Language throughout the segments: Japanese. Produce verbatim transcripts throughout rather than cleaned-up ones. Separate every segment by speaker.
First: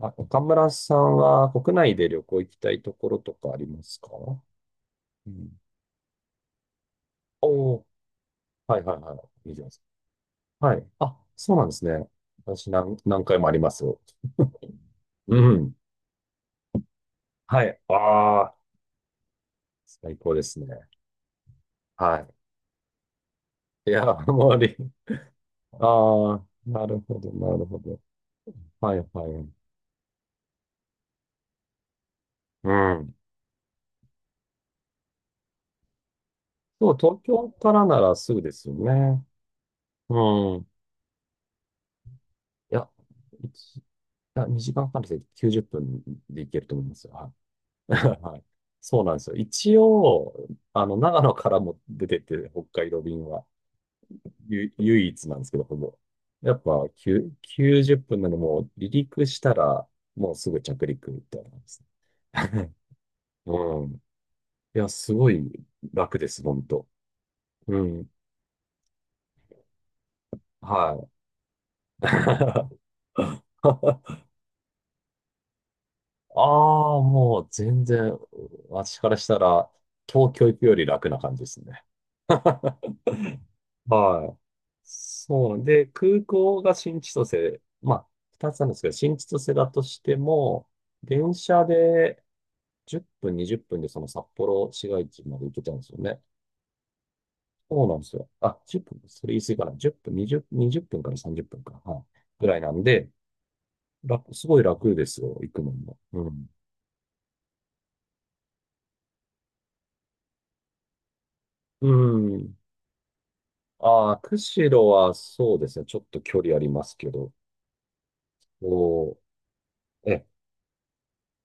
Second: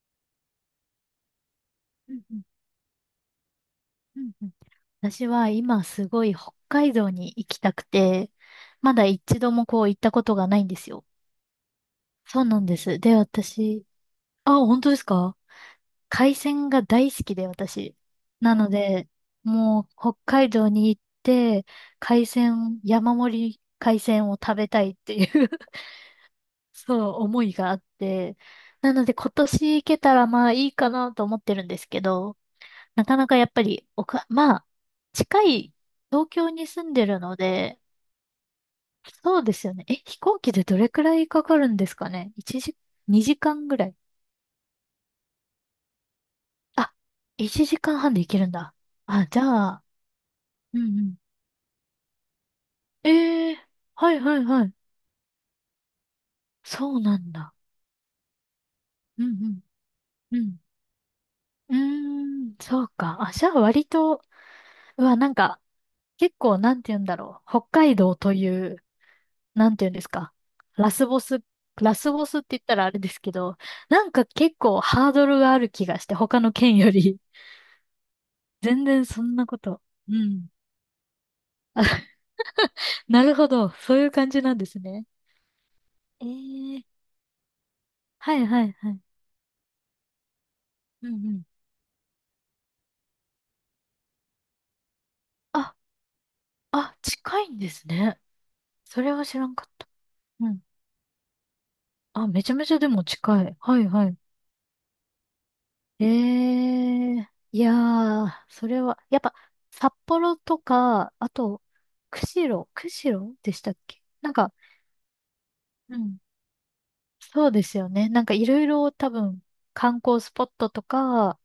Speaker 1: あ、岡村さんは国内で
Speaker 2: う
Speaker 1: 旅
Speaker 2: んう
Speaker 1: 行行
Speaker 2: ん
Speaker 1: きたいところとかありますか？
Speaker 2: うんうん。私
Speaker 1: うん。
Speaker 2: は今すごい北海道に行きた
Speaker 1: お
Speaker 2: く
Speaker 1: ー、
Speaker 2: て、
Speaker 1: はい
Speaker 2: ま
Speaker 1: はい
Speaker 2: だ
Speaker 1: は
Speaker 2: 一
Speaker 1: い。
Speaker 2: 度
Speaker 1: いいじゃ
Speaker 2: も
Speaker 1: ないです
Speaker 2: こう行ったことがない
Speaker 1: か。
Speaker 2: ん
Speaker 1: は
Speaker 2: で
Speaker 1: い。
Speaker 2: すよ。
Speaker 1: あ、そうなんですね。
Speaker 2: そうなん
Speaker 1: 私
Speaker 2: で
Speaker 1: 何、
Speaker 2: す。で、
Speaker 1: 何回もあります
Speaker 2: 私、
Speaker 1: よ。
Speaker 2: あ、本当です
Speaker 1: う
Speaker 2: か？
Speaker 1: ん。
Speaker 2: 海鮮が大好きで、
Speaker 1: はい。
Speaker 2: 私。
Speaker 1: あ
Speaker 2: な
Speaker 1: あ、
Speaker 2: ので、もう北
Speaker 1: 最高で
Speaker 2: 海
Speaker 1: すね。
Speaker 2: 道に行って、海
Speaker 1: は
Speaker 2: 鮮、山盛り
Speaker 1: い。い
Speaker 2: 海
Speaker 1: や、
Speaker 2: 鮮を
Speaker 1: も
Speaker 2: 食
Speaker 1: う
Speaker 2: べ
Speaker 1: り、
Speaker 2: たいっていう
Speaker 1: ああ、なる
Speaker 2: そ
Speaker 1: ほ
Speaker 2: う、
Speaker 1: ど、
Speaker 2: 思い
Speaker 1: なる
Speaker 2: があ
Speaker 1: ほ
Speaker 2: っ
Speaker 1: ど。
Speaker 2: て。な
Speaker 1: はい
Speaker 2: ので
Speaker 1: は
Speaker 2: 今
Speaker 1: い。
Speaker 2: 年行けたらまあいいかなと思ってるんですけど、
Speaker 1: う
Speaker 2: な
Speaker 1: ん。
Speaker 2: かなかやっぱり、おか、まあ、近い東京に住
Speaker 1: そ
Speaker 2: ん
Speaker 1: う、
Speaker 2: でる
Speaker 1: 東
Speaker 2: の
Speaker 1: 京か
Speaker 2: で、
Speaker 1: らならすぐですよね。
Speaker 2: そうですよね。え、
Speaker 1: う
Speaker 2: 飛行機
Speaker 1: ん。
Speaker 2: で
Speaker 1: い
Speaker 2: どれくらいかかるんですかね？ いち 時、
Speaker 1: や、
Speaker 2: にじかん
Speaker 1: 一
Speaker 2: ぐ
Speaker 1: い
Speaker 2: らい。
Speaker 1: や、にじかんはんできゅうじゅっぷんで行けると思い
Speaker 2: あ、
Speaker 1: ますよ。
Speaker 2: いちじかんはんで行
Speaker 1: は
Speaker 2: け
Speaker 1: い。
Speaker 2: るんだ。
Speaker 1: そうなんで
Speaker 2: あ、
Speaker 1: すよ。
Speaker 2: じゃ
Speaker 1: 一
Speaker 2: あ、
Speaker 1: 応、
Speaker 2: うん
Speaker 1: あの、
Speaker 2: うん。
Speaker 1: 長野からも出てて、北海道便は、
Speaker 2: ええ、はいはいは
Speaker 1: ゆ、
Speaker 2: い。
Speaker 1: 唯一なんですけど、ほぼ。やっぱ、
Speaker 2: そう
Speaker 1: き
Speaker 2: な
Speaker 1: ゅ
Speaker 2: んだ。
Speaker 1: きゅうじゅっぷんなので、もう、離
Speaker 2: う
Speaker 1: 陸
Speaker 2: ん
Speaker 1: し
Speaker 2: う
Speaker 1: た
Speaker 2: ん。
Speaker 1: ら、もう
Speaker 2: う
Speaker 1: す
Speaker 2: ん。
Speaker 1: ぐ着陸みたいな感じで
Speaker 2: うー
Speaker 1: すね。
Speaker 2: ん、そうか。あ、じゃあ
Speaker 1: う
Speaker 2: 割
Speaker 1: ん。
Speaker 2: と、
Speaker 1: いや、
Speaker 2: う
Speaker 1: す
Speaker 2: わ、
Speaker 1: ご
Speaker 2: なん
Speaker 1: い
Speaker 2: か、
Speaker 1: 楽で
Speaker 2: 結
Speaker 1: す、
Speaker 2: 構、
Speaker 1: 本
Speaker 2: なん
Speaker 1: 当。
Speaker 2: て言うんだろう。北
Speaker 1: う
Speaker 2: 海
Speaker 1: ん。
Speaker 2: 道という、なんていうんですか。ラ
Speaker 1: は
Speaker 2: スボス、ラ
Speaker 1: い。
Speaker 2: スボスって言った らあれですけど、なんか結構ハードルがある気がして、他の県よ
Speaker 1: ああ、
Speaker 2: り。
Speaker 1: もう、全然、
Speaker 2: 全
Speaker 1: 私
Speaker 2: 然
Speaker 1: から
Speaker 2: そ
Speaker 1: し
Speaker 2: ん
Speaker 1: た
Speaker 2: なこ
Speaker 1: ら、
Speaker 2: と。う
Speaker 1: 東京
Speaker 2: ん。
Speaker 1: 行くより楽な感じです
Speaker 2: あ、
Speaker 1: ね。
Speaker 2: なるほど。そういう感
Speaker 1: はい。
Speaker 2: じなんですね。
Speaker 1: そうなんで、空
Speaker 2: え
Speaker 1: 港が
Speaker 2: え、
Speaker 1: 新千歳、まあ、
Speaker 2: はい
Speaker 1: 二つ
Speaker 2: は
Speaker 1: なん
Speaker 2: い
Speaker 1: ですけ
Speaker 2: は
Speaker 1: ど、
Speaker 2: い。
Speaker 1: 新千歳だとしても、
Speaker 2: うんう
Speaker 1: 電
Speaker 2: ん。
Speaker 1: 車でじゅっぷん、にじゅっぷんでその札幌市街地まで行けちゃ
Speaker 2: あ、
Speaker 1: うんですよね。
Speaker 2: あ、近いんで
Speaker 1: そ
Speaker 2: す
Speaker 1: うなんです
Speaker 2: ね。
Speaker 1: よ。あ、じゅっぷん、
Speaker 2: それは
Speaker 1: それ
Speaker 2: 知
Speaker 1: 言い
Speaker 2: ら
Speaker 1: 過
Speaker 2: ん
Speaker 1: ぎか
Speaker 2: かっ
Speaker 1: な。
Speaker 2: た。
Speaker 1: いっぷん、
Speaker 2: うん。
Speaker 1: にじゅう、分からさんじゅっぷんかな。はい。
Speaker 2: あ、め
Speaker 1: ぐ
Speaker 2: ちゃ
Speaker 1: らい
Speaker 2: め
Speaker 1: な
Speaker 2: ちゃ
Speaker 1: ん
Speaker 2: でも
Speaker 1: で、
Speaker 2: 近い。はいはい。
Speaker 1: 楽、すごい楽ですよ、行くのも。
Speaker 2: え
Speaker 1: うん。
Speaker 2: え、いやー、それは、やっぱ、札幌とか、あと、
Speaker 1: う
Speaker 2: 釧
Speaker 1: ん。
Speaker 2: 路、釧路でしたっけ、
Speaker 1: ああ、
Speaker 2: なんか、
Speaker 1: 釧路はそうですね。ち
Speaker 2: う
Speaker 1: ょっ
Speaker 2: ん、
Speaker 1: と距離ありますけど。
Speaker 2: そうですよね。なんかいろいろ多
Speaker 1: お
Speaker 2: 分、観
Speaker 1: ー
Speaker 2: 光
Speaker 1: え、
Speaker 2: スポットとか、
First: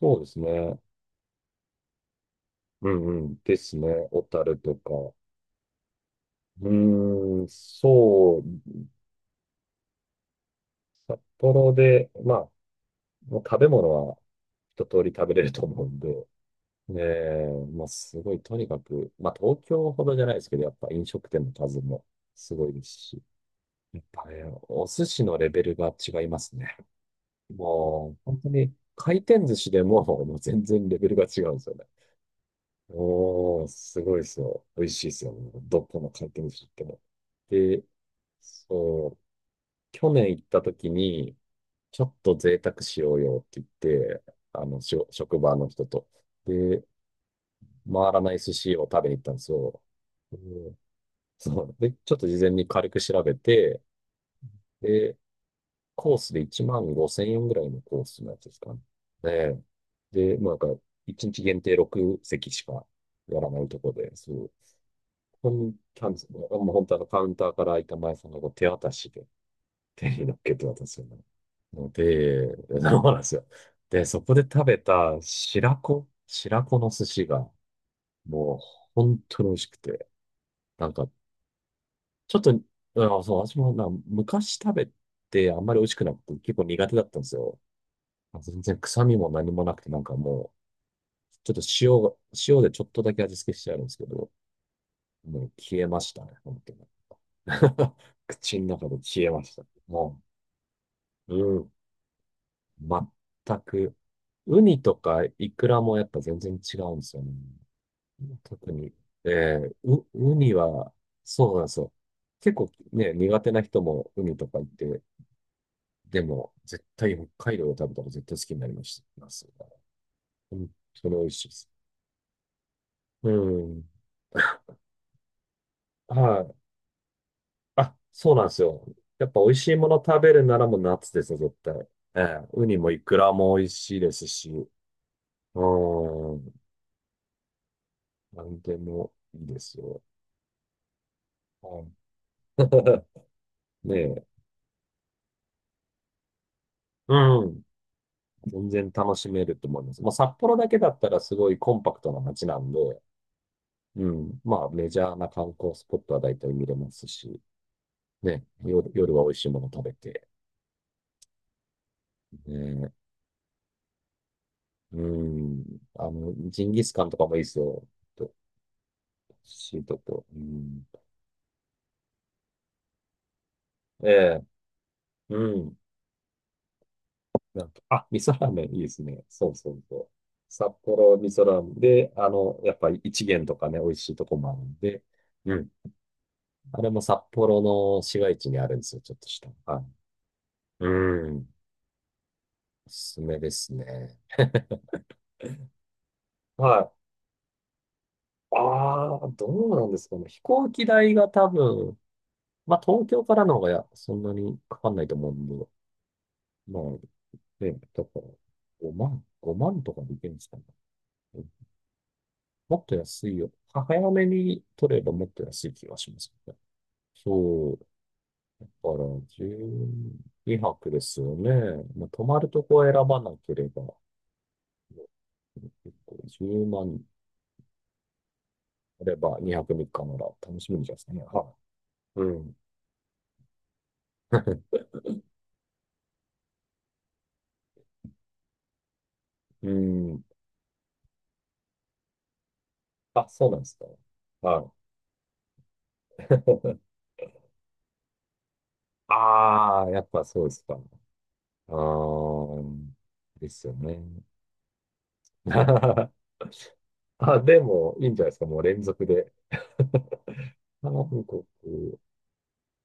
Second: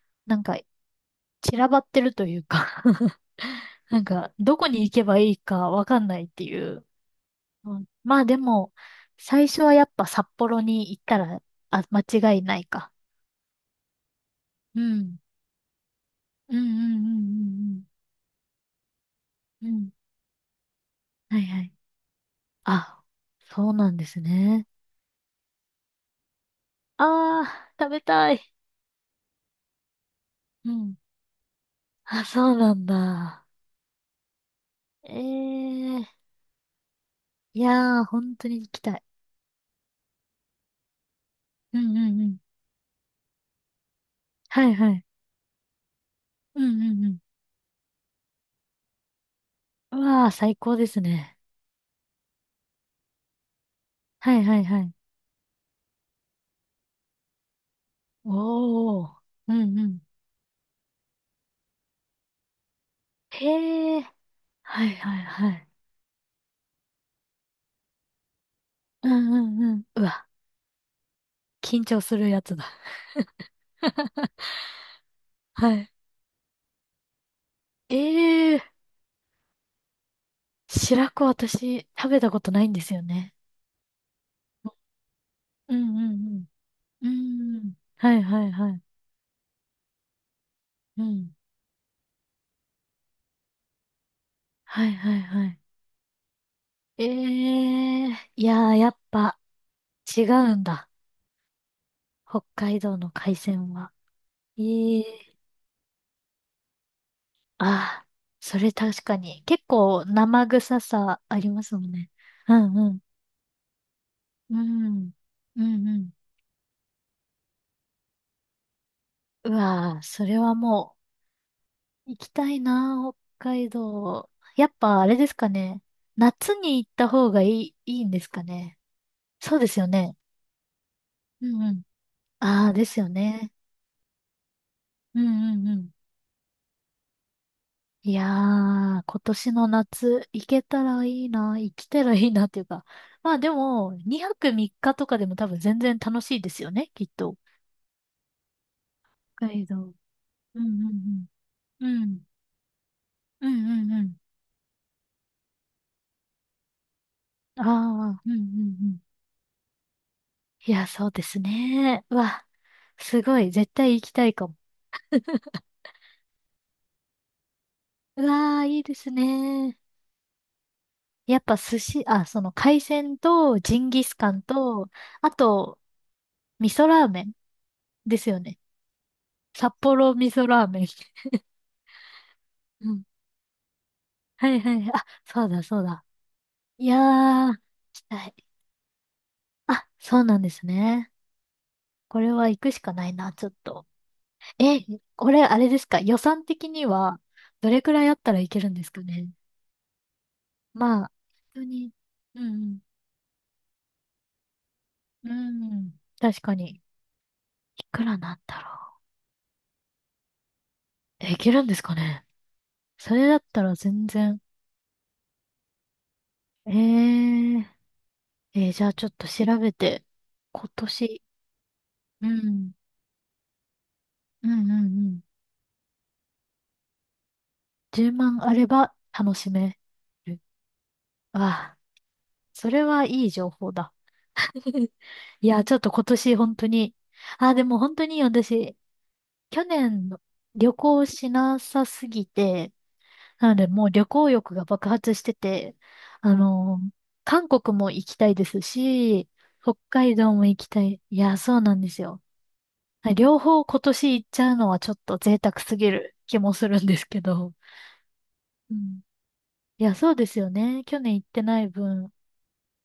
Speaker 1: そうで
Speaker 2: な
Speaker 1: す
Speaker 2: んか
Speaker 1: ね。
Speaker 2: 散らばってるというか
Speaker 1: うん うん。ですね。
Speaker 2: なん
Speaker 1: 小
Speaker 2: か、
Speaker 1: 樽
Speaker 2: どこ
Speaker 1: と
Speaker 2: に
Speaker 1: か。
Speaker 2: 行けばいいかわかんないってい
Speaker 1: う
Speaker 2: う。
Speaker 1: ーん、
Speaker 2: うん、まあで
Speaker 1: そう。
Speaker 2: も、最初はやっぱ札幌に行った
Speaker 1: 札
Speaker 2: ら、
Speaker 1: 幌
Speaker 2: あ、間
Speaker 1: で、ま
Speaker 2: 違い
Speaker 1: あ、
Speaker 2: ないか。
Speaker 1: もう食べ物は
Speaker 2: う
Speaker 1: 一通り
Speaker 2: ん。
Speaker 1: 食べれると思うんで。
Speaker 2: うんう
Speaker 1: ねえ、
Speaker 2: ん
Speaker 1: まあ、すごい、とにかく、まあ、東
Speaker 2: うんうんうん。うん。
Speaker 1: 京ほどじゃないですけど、やっぱ飲食
Speaker 2: はい
Speaker 1: 店の
Speaker 2: はい。
Speaker 1: 数もすごいです
Speaker 2: あ、
Speaker 1: し。
Speaker 2: そうなん
Speaker 1: やっ
Speaker 2: です
Speaker 1: ぱね、
Speaker 2: ね。
Speaker 1: お寿司のレベルが違いますね。
Speaker 2: ああ、食べ
Speaker 1: もう、
Speaker 2: た
Speaker 1: 本当
Speaker 2: い。
Speaker 1: に、回転寿司でも、もう全
Speaker 2: う
Speaker 1: 然
Speaker 2: ん。
Speaker 1: レベルが違うんですよね。
Speaker 2: あ、そうなんだ。
Speaker 1: おー、すごいですよ。美味しいですよ。どこの
Speaker 2: ええ、
Speaker 1: 回転寿司行っても。
Speaker 2: い
Speaker 1: で、
Speaker 2: やー、本当に行きたい。
Speaker 1: そう、去年行った時に、
Speaker 2: うんう
Speaker 1: ちょっ
Speaker 2: んう
Speaker 1: と
Speaker 2: ん。
Speaker 1: 贅沢しようよって言って、
Speaker 2: は
Speaker 1: あ
Speaker 2: い
Speaker 1: の、
Speaker 2: は
Speaker 1: し
Speaker 2: い。
Speaker 1: ょ職場の人と。
Speaker 2: うん
Speaker 1: で、
Speaker 2: うんうん。
Speaker 1: 回らない寿司を食べに行ったんですよ。
Speaker 2: うわー、
Speaker 1: う
Speaker 2: 最高
Speaker 1: ん、
Speaker 2: ですね。
Speaker 1: そう。で、ちょっと事前に軽く調べて、
Speaker 2: はいはいはい。
Speaker 1: で、コースでいちまんごせん円ぐらいのコースのやつですかね。
Speaker 2: おー。う
Speaker 1: で、
Speaker 2: んうん。
Speaker 1: で、もうなんか、いちにち限定ろく席しかやらないとこ
Speaker 2: へえ。
Speaker 1: で、そう。
Speaker 2: はいはい
Speaker 1: こ
Speaker 2: は
Speaker 1: こに
Speaker 2: い。
Speaker 1: 行ったんですよ。もう本当あのカウンターから開いた前さんがこう手渡
Speaker 2: う
Speaker 1: しで、
Speaker 2: んうんうん。う
Speaker 1: 手に
Speaker 2: わ、
Speaker 1: 乗っけて渡すよね。
Speaker 2: 緊
Speaker 1: の
Speaker 2: 張するやつ
Speaker 1: で、
Speaker 2: だ。
Speaker 1: そうなんですよ。で、そこ で食べた
Speaker 2: は
Speaker 1: 白
Speaker 2: い。
Speaker 1: 子、白子の寿司が、も
Speaker 2: ええ、
Speaker 1: う、本当に美味しくて、なんか、
Speaker 2: 白子私、食べた
Speaker 1: ちょ
Speaker 2: こ
Speaker 1: っと、
Speaker 2: とないんですよ
Speaker 1: あ、
Speaker 2: ね。
Speaker 1: そう、私もな、昔食べてあんま
Speaker 2: う
Speaker 1: り美味し
Speaker 2: ん
Speaker 1: く
Speaker 2: う
Speaker 1: なくて、
Speaker 2: ん
Speaker 1: 結構苦手だ
Speaker 2: う
Speaker 1: ったんです
Speaker 2: ん。う
Speaker 1: よ。
Speaker 2: ん。はい
Speaker 1: まあ
Speaker 2: はい
Speaker 1: 全
Speaker 2: は
Speaker 1: 然
Speaker 2: い。
Speaker 1: 臭みも何もなくて、なんかもう、
Speaker 2: うん。
Speaker 1: ちょっと塩が、塩でちょっとだけ味付けしてあるんですけど、
Speaker 2: はいはい
Speaker 1: も
Speaker 2: は
Speaker 1: う
Speaker 2: い。
Speaker 1: 消えましたね、本当に。
Speaker 2: え え、い
Speaker 1: 口
Speaker 2: やー、
Speaker 1: の
Speaker 2: や
Speaker 1: 中
Speaker 2: っ
Speaker 1: で消え
Speaker 2: ぱ
Speaker 1: ました。も
Speaker 2: 違うんだ。
Speaker 1: う、うん。
Speaker 2: 北海道の海
Speaker 1: 全
Speaker 2: 鮮は。
Speaker 1: く。ウニと
Speaker 2: え
Speaker 1: か
Speaker 2: え、
Speaker 1: イクラもやっぱ全然違うんですよね。
Speaker 2: ああ、そ
Speaker 1: 特
Speaker 2: れ
Speaker 1: に。
Speaker 2: 確か
Speaker 1: え
Speaker 2: に。結
Speaker 1: え
Speaker 2: 構
Speaker 1: ウ、ウ
Speaker 2: 生
Speaker 1: ニ
Speaker 2: 臭
Speaker 1: は、
Speaker 2: さあり
Speaker 1: そうな
Speaker 2: ま
Speaker 1: んで
Speaker 2: す
Speaker 1: す
Speaker 2: もん
Speaker 1: よ。
Speaker 2: ね。
Speaker 1: 結
Speaker 2: う
Speaker 1: 構
Speaker 2: んうん。
Speaker 1: ね、苦手な人もウニと
Speaker 2: う
Speaker 1: かいて、
Speaker 2: ん。うんうん。
Speaker 1: でも、絶対北海道で食べたら絶対好きになりました。ます
Speaker 2: うわー、それは
Speaker 1: 本
Speaker 2: も
Speaker 1: 当に美味しいです。
Speaker 2: う行きたいなー、
Speaker 1: う
Speaker 2: 北海
Speaker 1: ん。
Speaker 2: 道。やっぱあれですかね。
Speaker 1: は
Speaker 2: 夏
Speaker 1: い。
Speaker 2: に行った方がいい、
Speaker 1: あ、
Speaker 2: いいんです
Speaker 1: そう
Speaker 2: か
Speaker 1: なんです
Speaker 2: ね。
Speaker 1: よ。やっぱ美味
Speaker 2: そうで
Speaker 1: しい
Speaker 2: すよ
Speaker 1: もの
Speaker 2: ね。
Speaker 1: 食べるならもう夏ですよ、
Speaker 2: う
Speaker 1: 絶
Speaker 2: んうん。
Speaker 1: 対。ええ、ウ
Speaker 2: ああ、
Speaker 1: ニ
Speaker 2: で
Speaker 1: も
Speaker 2: す
Speaker 1: イ
Speaker 2: よ
Speaker 1: クラ
Speaker 2: ね。
Speaker 1: も美味しいですし、
Speaker 2: うんう
Speaker 1: う
Speaker 2: んうん。
Speaker 1: ん。
Speaker 2: いや
Speaker 1: なんで
Speaker 2: ー、
Speaker 1: も
Speaker 2: 今
Speaker 1: いい
Speaker 2: 年
Speaker 1: で
Speaker 2: の
Speaker 1: すよ。
Speaker 2: 夏、行けたらいいな、行
Speaker 1: は
Speaker 2: きたらいいなっていうか。
Speaker 1: い。
Speaker 2: まあで も、
Speaker 1: ねえ、
Speaker 2: にはくみっかとかでも多分全然楽しいですよね、きっと。
Speaker 1: うん。全然楽しめ
Speaker 2: 北
Speaker 1: る
Speaker 2: 海
Speaker 1: と思いま
Speaker 2: 道。
Speaker 1: す。まあ、札幌
Speaker 2: うん
Speaker 1: だけだ
Speaker 2: う
Speaker 1: ったら
Speaker 2: ん
Speaker 1: すごいコン
Speaker 2: う
Speaker 1: パ
Speaker 2: ん。
Speaker 1: ク
Speaker 2: う
Speaker 1: トな
Speaker 2: ん。
Speaker 1: 街なんで、
Speaker 2: うんうんう
Speaker 1: う
Speaker 2: ん。
Speaker 1: ん。まあ、メジャーな観光スポットは大体見れますし、
Speaker 2: ああ、うんうんう
Speaker 1: ね、夜、
Speaker 2: ん。
Speaker 1: 夜は美味しいもの食べて、
Speaker 2: いや、そうですね。うわ、
Speaker 1: ね、
Speaker 2: すごい、絶対行きたいかも。
Speaker 1: うん。あの、ジンギスカンとかもいいですよ。
Speaker 2: う
Speaker 1: と、
Speaker 2: わー、いいですね。
Speaker 1: シートと、うん。
Speaker 2: やっぱ寿司、あ、その海鮮とジンギ
Speaker 1: え
Speaker 2: スカン
Speaker 1: え、
Speaker 2: と、あ
Speaker 1: うん。
Speaker 2: と、味噌ラーメン
Speaker 1: なんか、あ、
Speaker 2: で
Speaker 1: 味
Speaker 2: す
Speaker 1: 噌
Speaker 2: よ
Speaker 1: ラー
Speaker 2: ね。
Speaker 1: メンいいですね。そうそ
Speaker 2: 札
Speaker 1: うそう。
Speaker 2: 幌味噌ラー
Speaker 1: 札
Speaker 2: メン。
Speaker 1: 幌味噌ラーメンで、あの、やっぱり 一元とかね、美味しいとこ
Speaker 2: は
Speaker 1: もある
Speaker 2: いは
Speaker 1: ん
Speaker 2: いはい。
Speaker 1: で、
Speaker 2: あ、そう
Speaker 1: う
Speaker 2: だ
Speaker 1: ん。
Speaker 2: そうだ。
Speaker 1: あ
Speaker 2: い
Speaker 1: れ
Speaker 2: や
Speaker 1: も札
Speaker 2: ー、行
Speaker 1: 幌の
Speaker 2: き
Speaker 1: 市
Speaker 2: た
Speaker 1: 街
Speaker 2: い。
Speaker 1: 地にあるんですよ、ちょっとした。はい。
Speaker 2: あ、そうなんです
Speaker 1: う
Speaker 2: ね。
Speaker 1: ん。
Speaker 2: これは行くし
Speaker 1: お
Speaker 2: かな
Speaker 1: す
Speaker 2: い
Speaker 1: す
Speaker 2: な、
Speaker 1: め
Speaker 2: ちょ
Speaker 1: で
Speaker 2: っ
Speaker 1: す
Speaker 2: と。
Speaker 1: ね。
Speaker 2: え、これあれですか、予算的に
Speaker 1: は
Speaker 2: は、どれくらいあったらい
Speaker 1: い。
Speaker 2: けるんですか
Speaker 1: ああ、
Speaker 2: ね？
Speaker 1: どうなんですかね。飛行機
Speaker 2: まあ、
Speaker 1: 代が多
Speaker 2: 本当に、
Speaker 1: 分、
Speaker 2: う
Speaker 1: ま
Speaker 2: ん
Speaker 1: あ東京からの方がやそんなにかかんないと
Speaker 2: う
Speaker 1: 思うん
Speaker 2: ん、
Speaker 1: で、
Speaker 2: うん、確か
Speaker 1: ま
Speaker 2: に。
Speaker 1: あ、ね、
Speaker 2: い
Speaker 1: だ
Speaker 2: く
Speaker 1: か
Speaker 2: ら
Speaker 1: ら
Speaker 2: なんだろ
Speaker 1: ごまん、ごまんとかでいけるんですかね。
Speaker 2: う。え、い
Speaker 1: うん、
Speaker 2: けるんですかね？
Speaker 1: もっと
Speaker 2: そ
Speaker 1: 安
Speaker 2: れ
Speaker 1: い
Speaker 2: だっ
Speaker 1: よ。
Speaker 2: たら
Speaker 1: は
Speaker 2: 全
Speaker 1: 早め
Speaker 2: 然。
Speaker 1: に取ればもっと安い気がしますね。
Speaker 2: えー、
Speaker 1: そう。だ
Speaker 2: えーじゃ
Speaker 1: か
Speaker 2: あちょっ
Speaker 1: ら
Speaker 2: と調べて、
Speaker 1: 12
Speaker 2: 今
Speaker 1: 泊です
Speaker 2: 年、
Speaker 1: よね。まあ、泊
Speaker 2: う
Speaker 1: まると
Speaker 2: ん、
Speaker 1: こを選ばなければ。
Speaker 2: うんうんうん。
Speaker 1: 結構じゅうまん
Speaker 2: じゅうまんあれば
Speaker 1: あれ
Speaker 2: 楽
Speaker 1: ば
Speaker 2: し
Speaker 1: にはく
Speaker 2: め。
Speaker 1: みっかなら
Speaker 2: る、
Speaker 1: 楽しみにですね。は
Speaker 2: ああ、
Speaker 1: い。うん。
Speaker 2: それはいい情報だ。いや、ちょっと今年本当に、あ、でも本当に私、去
Speaker 1: う
Speaker 2: 年の
Speaker 1: ん。
Speaker 2: 旅行しなさすぎて、
Speaker 1: あ、そ
Speaker 2: な
Speaker 1: う
Speaker 2: の
Speaker 1: なんで
Speaker 2: で
Speaker 1: す
Speaker 2: も
Speaker 1: か。
Speaker 2: う旅行欲が
Speaker 1: は
Speaker 2: 爆発してて、
Speaker 1: い。
Speaker 2: あの、韓国も行きたいですし、北
Speaker 1: ああ、やっ
Speaker 2: 海
Speaker 1: ぱ
Speaker 2: 道
Speaker 1: そう
Speaker 2: も
Speaker 1: で
Speaker 2: 行
Speaker 1: す
Speaker 2: き
Speaker 1: か。
Speaker 2: たい。いや、そう
Speaker 1: あ
Speaker 2: なんですよ。
Speaker 1: あ、
Speaker 2: 両
Speaker 1: で
Speaker 2: 方
Speaker 1: すよ
Speaker 2: 今
Speaker 1: ね。
Speaker 2: 年行っちゃうのはちょっと贅沢すぎる 気もするんですけ
Speaker 1: あ、
Speaker 2: ど。
Speaker 1: でも、いいんじゃないですか。もう
Speaker 2: う
Speaker 1: 連
Speaker 2: ん。
Speaker 1: 続で。
Speaker 2: いや、そうですよ ね。去
Speaker 1: 韓
Speaker 2: 年行って
Speaker 1: 国、
Speaker 2: ない分。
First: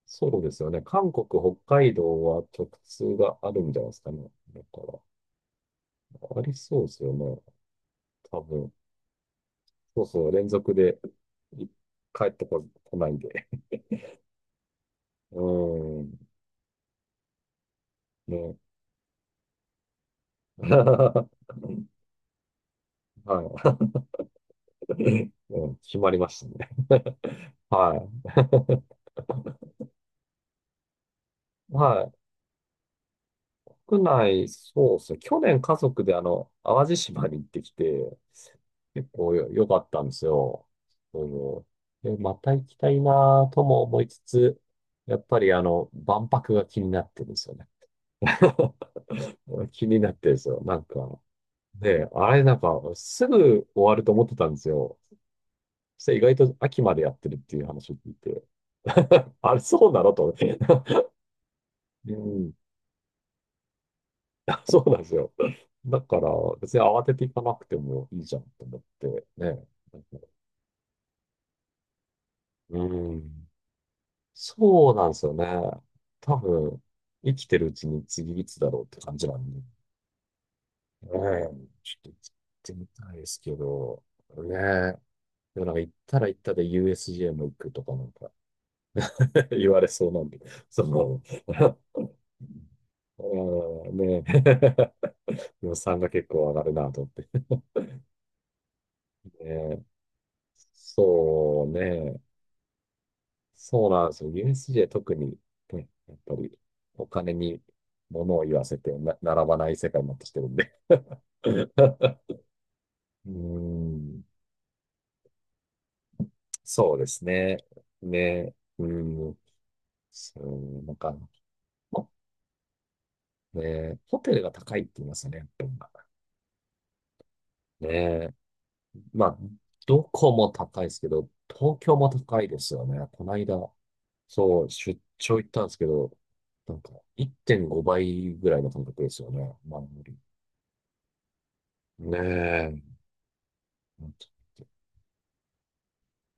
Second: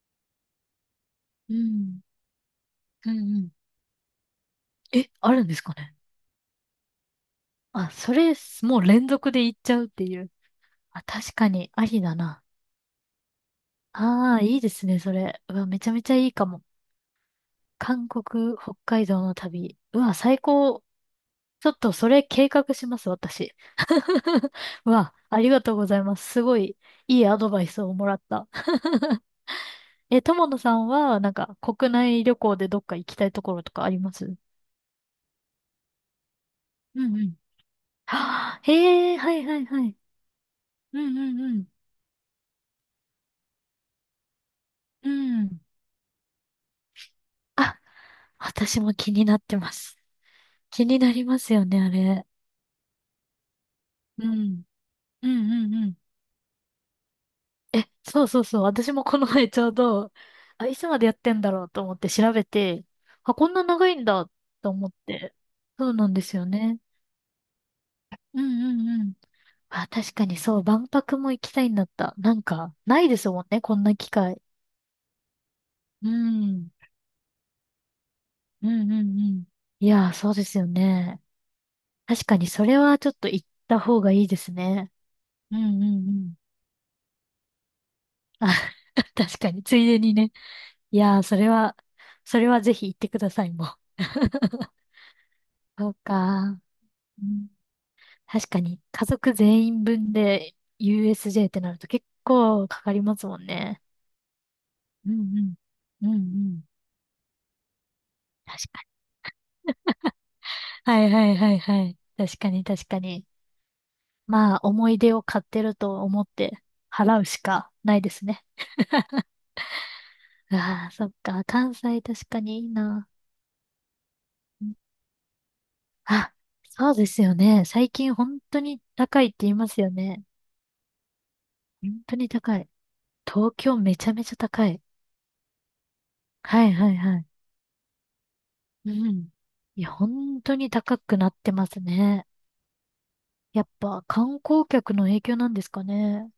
Speaker 1: そうですよね。韓国、
Speaker 2: う
Speaker 1: 北海
Speaker 2: ん。
Speaker 1: 道は直
Speaker 2: う
Speaker 1: 通
Speaker 2: ん
Speaker 1: が
Speaker 2: う
Speaker 1: あ
Speaker 2: ん。
Speaker 1: るんじゃないですかね。だから、
Speaker 2: え、あるんですかね？
Speaker 1: ありそうですよね。
Speaker 2: あ、それ、
Speaker 1: 多分。
Speaker 2: もう連続で行っちゃうっ
Speaker 1: そ
Speaker 2: て
Speaker 1: う
Speaker 2: い
Speaker 1: そう、
Speaker 2: う。
Speaker 1: 連続で
Speaker 2: あ、確か
Speaker 1: い
Speaker 2: に、ありだ
Speaker 1: 帰っ
Speaker 2: な。
Speaker 1: てこ、来ないんで。
Speaker 2: ああ、いいですね、そ
Speaker 1: う
Speaker 2: れ。うわ、めちゃめちゃ
Speaker 1: ん。
Speaker 2: いいかも。韓国、
Speaker 1: ね。
Speaker 2: 北海道の旅。うわ、最 高。
Speaker 1: は
Speaker 2: ちょっと、それ計画します、私。うわ、
Speaker 1: い。
Speaker 2: ありが
Speaker 1: う
Speaker 2: と
Speaker 1: ん、
Speaker 2: うご
Speaker 1: 決
Speaker 2: ざい
Speaker 1: ま
Speaker 2: ま
Speaker 1: りま
Speaker 2: す。
Speaker 1: し
Speaker 2: す
Speaker 1: た
Speaker 2: ご
Speaker 1: ね。
Speaker 2: い、いいアドバイスを
Speaker 1: は
Speaker 2: もらった。
Speaker 1: い。
Speaker 2: え、友野さんは、なんか、国
Speaker 1: はい。
Speaker 2: 内旅行でどっか行きたいところとかあり
Speaker 1: 国
Speaker 2: ます？
Speaker 1: 内、そうですね。去年家族であの、淡路
Speaker 2: うんう
Speaker 1: 島
Speaker 2: ん。
Speaker 1: に行ってきて、
Speaker 2: はあ、へ
Speaker 1: 結
Speaker 2: え、は
Speaker 1: 構
Speaker 2: い
Speaker 1: よ
Speaker 2: はい
Speaker 1: 良か
Speaker 2: は
Speaker 1: っ
Speaker 2: い。
Speaker 1: たんですよ
Speaker 2: うん
Speaker 1: ね。
Speaker 2: うんう
Speaker 1: そ
Speaker 2: ん。
Speaker 1: うで、また行きたいなぁとも思いつつ、
Speaker 2: う
Speaker 1: やっぱり
Speaker 2: ん。
Speaker 1: あの、万博が気になってるんですよね。
Speaker 2: あ、私も気になって ま
Speaker 1: 気
Speaker 2: す。
Speaker 1: になってるんですよ。な
Speaker 2: 気
Speaker 1: ん
Speaker 2: にな
Speaker 1: か、
Speaker 2: りますよね、あ
Speaker 1: ね、
Speaker 2: れ。
Speaker 1: あれなんか、すぐ終わると思
Speaker 2: う
Speaker 1: ってたんで
Speaker 2: ん。
Speaker 1: すよ。
Speaker 2: うんうんうん。
Speaker 1: そして意外と秋までやってるっていう
Speaker 2: え、
Speaker 1: 話を聞い
Speaker 2: そうそ
Speaker 1: て。
Speaker 2: うそう。私もこの 前
Speaker 1: あれ、
Speaker 2: ちょう
Speaker 1: そうな
Speaker 2: ど、
Speaker 1: のと思って。
Speaker 2: あ、いつまでやってんだろうと思って
Speaker 1: う
Speaker 2: 調べ
Speaker 1: ん。
Speaker 2: て、あ、こんな長いんだ と
Speaker 1: そ
Speaker 2: 思
Speaker 1: う
Speaker 2: っ
Speaker 1: なんですよ。
Speaker 2: て。そう
Speaker 1: だ
Speaker 2: なん
Speaker 1: か
Speaker 2: で
Speaker 1: ら、
Speaker 2: すよ
Speaker 1: 別
Speaker 2: ね。
Speaker 1: に慌てていかなくてもいいじゃ
Speaker 2: う
Speaker 1: ん
Speaker 2: ん
Speaker 1: と
Speaker 2: う
Speaker 1: 思っ
Speaker 2: んうん。
Speaker 1: て、ね。
Speaker 2: あ、
Speaker 1: なん
Speaker 2: 確か
Speaker 1: か、
Speaker 2: にそう、万博も行きたいんだった。なんか、
Speaker 1: う
Speaker 2: ないですもん
Speaker 1: ん。
Speaker 2: ね、こんな機会。
Speaker 1: そうなんですよね。
Speaker 2: う
Speaker 1: 多
Speaker 2: ん。
Speaker 1: 分、生きてるうちに次いつ
Speaker 2: う
Speaker 1: だろ
Speaker 2: ん
Speaker 1: うって
Speaker 2: う
Speaker 1: 感
Speaker 2: ん
Speaker 1: じ
Speaker 2: う
Speaker 1: なん
Speaker 2: ん。
Speaker 1: で。ね
Speaker 2: いやー、そうですよ
Speaker 1: え、
Speaker 2: ね。
Speaker 1: ちょっと行っ
Speaker 2: 確かにそ
Speaker 1: て
Speaker 2: れ
Speaker 1: み
Speaker 2: はちょ
Speaker 1: た
Speaker 2: っ
Speaker 1: いで
Speaker 2: と
Speaker 1: す
Speaker 2: 行っ
Speaker 1: け
Speaker 2: た方
Speaker 1: ど、
Speaker 2: がいいです
Speaker 1: ね
Speaker 2: ね。
Speaker 1: え。
Speaker 2: う
Speaker 1: でもなん
Speaker 2: ん
Speaker 1: か
Speaker 2: う
Speaker 1: 行っ
Speaker 2: んう
Speaker 1: たら
Speaker 2: ん。
Speaker 1: 行ったで ユーエスジェー も行くとかなんか
Speaker 2: あ、確 かに、
Speaker 1: 言
Speaker 2: つ
Speaker 1: わ
Speaker 2: い
Speaker 1: れ
Speaker 2: で
Speaker 1: そう
Speaker 2: に
Speaker 1: なん
Speaker 2: ね。
Speaker 1: で、そ
Speaker 2: いや
Speaker 1: の、
Speaker 2: ー、それは、それはぜひ行ってく ださい、もう。
Speaker 1: うん、ね え。予
Speaker 2: そう
Speaker 1: 算が結構上
Speaker 2: か。
Speaker 1: がるなと思っ
Speaker 2: う
Speaker 1: て。
Speaker 2: ん、
Speaker 1: ね
Speaker 2: 確かに、家族全員
Speaker 1: え、
Speaker 2: 分で ユーエスジェー って
Speaker 1: そう
Speaker 2: なると結
Speaker 1: ね。
Speaker 2: 構かかりますもんね。
Speaker 1: そうなんですよ。ユーエスジェー
Speaker 2: う
Speaker 1: 特
Speaker 2: ん
Speaker 1: に、
Speaker 2: うん。
Speaker 1: ね、
Speaker 2: うん
Speaker 1: やっ
Speaker 2: う
Speaker 1: ぱり
Speaker 2: ん。
Speaker 1: お金に物を言
Speaker 2: 確
Speaker 1: わせ
Speaker 2: かに。
Speaker 1: てな並ばない世界になってきてるんで。
Speaker 2: はいはい はいはい。確
Speaker 1: う
Speaker 2: かに確かに。
Speaker 1: ーん、
Speaker 2: まあ、思い出を買ってると思って
Speaker 1: そうで
Speaker 2: 払
Speaker 1: す
Speaker 2: うし
Speaker 1: ね。
Speaker 2: かないですね。
Speaker 1: ね、うん、そう、
Speaker 2: ああ、
Speaker 1: なん
Speaker 2: そっ
Speaker 1: か、
Speaker 2: か。関西
Speaker 1: ほ
Speaker 2: 確かにいいな。
Speaker 1: ね、ホテルが
Speaker 2: うん、
Speaker 1: 高いって言いますよね、やっぱり今
Speaker 2: あ、そうですよね。最近
Speaker 1: ね。
Speaker 2: 本当に高
Speaker 1: ま
Speaker 2: いって
Speaker 1: あ、
Speaker 2: 言いますよ
Speaker 1: ど
Speaker 2: ね。
Speaker 1: こも高いですけど、東京
Speaker 2: 本
Speaker 1: も
Speaker 2: 当に
Speaker 1: 高い
Speaker 2: 高
Speaker 1: で
Speaker 2: い。
Speaker 1: すよね。この
Speaker 2: 東
Speaker 1: 間、
Speaker 2: 京めちゃめちゃ
Speaker 1: そ
Speaker 2: 高
Speaker 1: う、
Speaker 2: い。
Speaker 1: 出張行ったんですけど、
Speaker 2: はい
Speaker 1: なん
Speaker 2: は
Speaker 1: か
Speaker 2: いはい。
Speaker 1: いってんごばいぐらいの感
Speaker 2: う
Speaker 1: 覚です
Speaker 2: ん。
Speaker 1: よね。
Speaker 2: い
Speaker 1: 前よ、
Speaker 2: や、本当に高くなってます
Speaker 1: ね
Speaker 2: ね。
Speaker 1: え。
Speaker 2: やっぱ
Speaker 1: 本
Speaker 2: 観
Speaker 1: 当
Speaker 2: 光
Speaker 1: に
Speaker 2: 客の影響なんですかね。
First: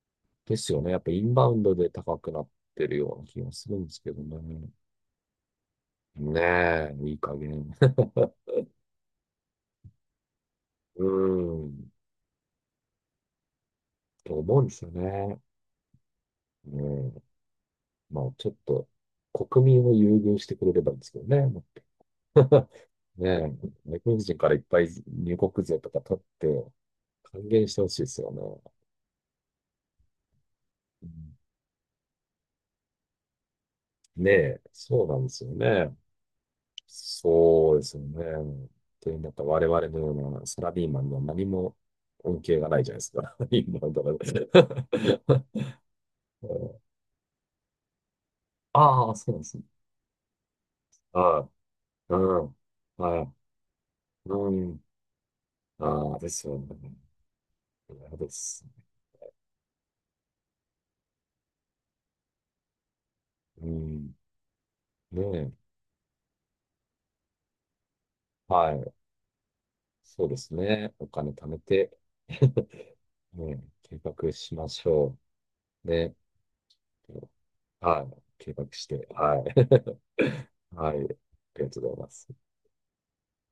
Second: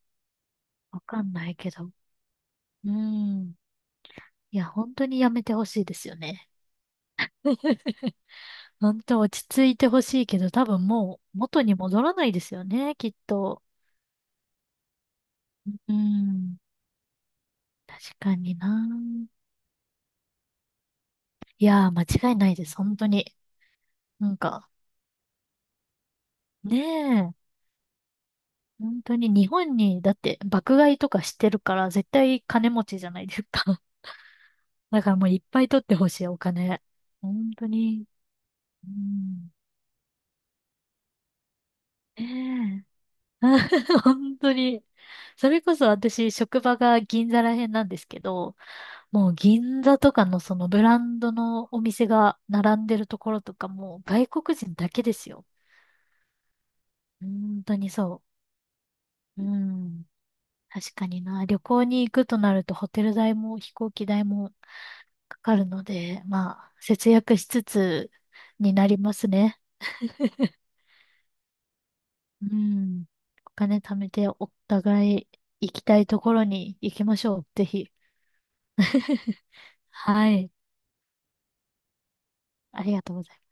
Speaker 1: ですよね。や
Speaker 2: わ
Speaker 1: っぱイ
Speaker 2: かん
Speaker 1: ンバ
Speaker 2: な
Speaker 1: ウ
Speaker 2: い
Speaker 1: ン
Speaker 2: け
Speaker 1: ドで
Speaker 2: ど。
Speaker 1: 高くなって
Speaker 2: う
Speaker 1: るような気が
Speaker 2: ん。
Speaker 1: するんですけど
Speaker 2: いや、
Speaker 1: ね。
Speaker 2: 本当にやめてほしいですよ
Speaker 1: ね
Speaker 2: ね。
Speaker 1: え、いい加減。
Speaker 2: 本当落ち着いてほしいけど、多分
Speaker 1: う
Speaker 2: もう元
Speaker 1: ー
Speaker 2: に
Speaker 1: ん、
Speaker 2: 戻らないですよね、きっと。
Speaker 1: と思うんですよね。
Speaker 2: うん。
Speaker 1: う
Speaker 2: 確
Speaker 1: まあ、
Speaker 2: か
Speaker 1: ちょっ
Speaker 2: にな。
Speaker 1: と、国民を優遇してくれればいいんですけどね。
Speaker 2: いやー、間違いないです、本当
Speaker 1: ね
Speaker 2: に。
Speaker 1: え、外国
Speaker 2: なん
Speaker 1: 人からいっ
Speaker 2: か、
Speaker 1: ぱい入国税とか取って
Speaker 2: ねえ。
Speaker 1: 還元してほしいですよね。
Speaker 2: 本当に日本に、だって爆買い
Speaker 1: う
Speaker 2: とかし
Speaker 1: ん、
Speaker 2: てるから絶対金持ちじゃないですか。
Speaker 1: ねえ、
Speaker 2: だ
Speaker 1: そう
Speaker 2: から
Speaker 1: なん
Speaker 2: も
Speaker 1: で
Speaker 2: うい
Speaker 1: す
Speaker 2: っ
Speaker 1: よ
Speaker 2: ぱい取って
Speaker 1: ね。
Speaker 2: ほしい、お金。本当
Speaker 1: そうですよ
Speaker 2: に。
Speaker 1: ね。
Speaker 2: う
Speaker 1: というなんか
Speaker 2: ん。
Speaker 1: 我々のようなサラリーマンには何も恩恵がない
Speaker 2: ね
Speaker 1: じ
Speaker 2: え。
Speaker 1: ゃないですか。今の ところ。
Speaker 2: 本当に。それこそ私、職場が銀座ら辺なんですけど、
Speaker 1: ああ、
Speaker 2: も
Speaker 1: そ
Speaker 2: う
Speaker 1: うなんですね。
Speaker 2: 銀座とかのそのブランド
Speaker 1: ああ、
Speaker 2: のお店が
Speaker 1: うん。
Speaker 2: 並んでると
Speaker 1: は
Speaker 2: こ
Speaker 1: い。
Speaker 2: ろとかもう外
Speaker 1: う
Speaker 2: 国人
Speaker 1: ん。
Speaker 2: だけですよ。
Speaker 1: ああ、ですよね。
Speaker 2: 本当に
Speaker 1: 嫌
Speaker 2: そ
Speaker 1: です。
Speaker 2: う。うん。確かにな。旅行に行くとなるとホテル代も
Speaker 1: う
Speaker 2: 飛行機
Speaker 1: ん。
Speaker 2: 代も
Speaker 1: ね
Speaker 2: か
Speaker 1: え。
Speaker 2: かるので、まあ、節約しつつ
Speaker 1: は
Speaker 2: にな
Speaker 1: い。
Speaker 2: りますね。
Speaker 1: そうです ね。お金貯めて。
Speaker 2: うん。お
Speaker 1: うん、
Speaker 2: 金貯
Speaker 1: 計
Speaker 2: めて
Speaker 1: 画
Speaker 2: お
Speaker 1: しましょ
Speaker 2: 互い行き
Speaker 1: う。
Speaker 2: たい
Speaker 1: ね。
Speaker 2: ところに行きましょう。ぜひ。
Speaker 1: はい。計画して。はい。
Speaker 2: はい。
Speaker 1: はい。ありがとうございます。
Speaker 2: ありがとうございます。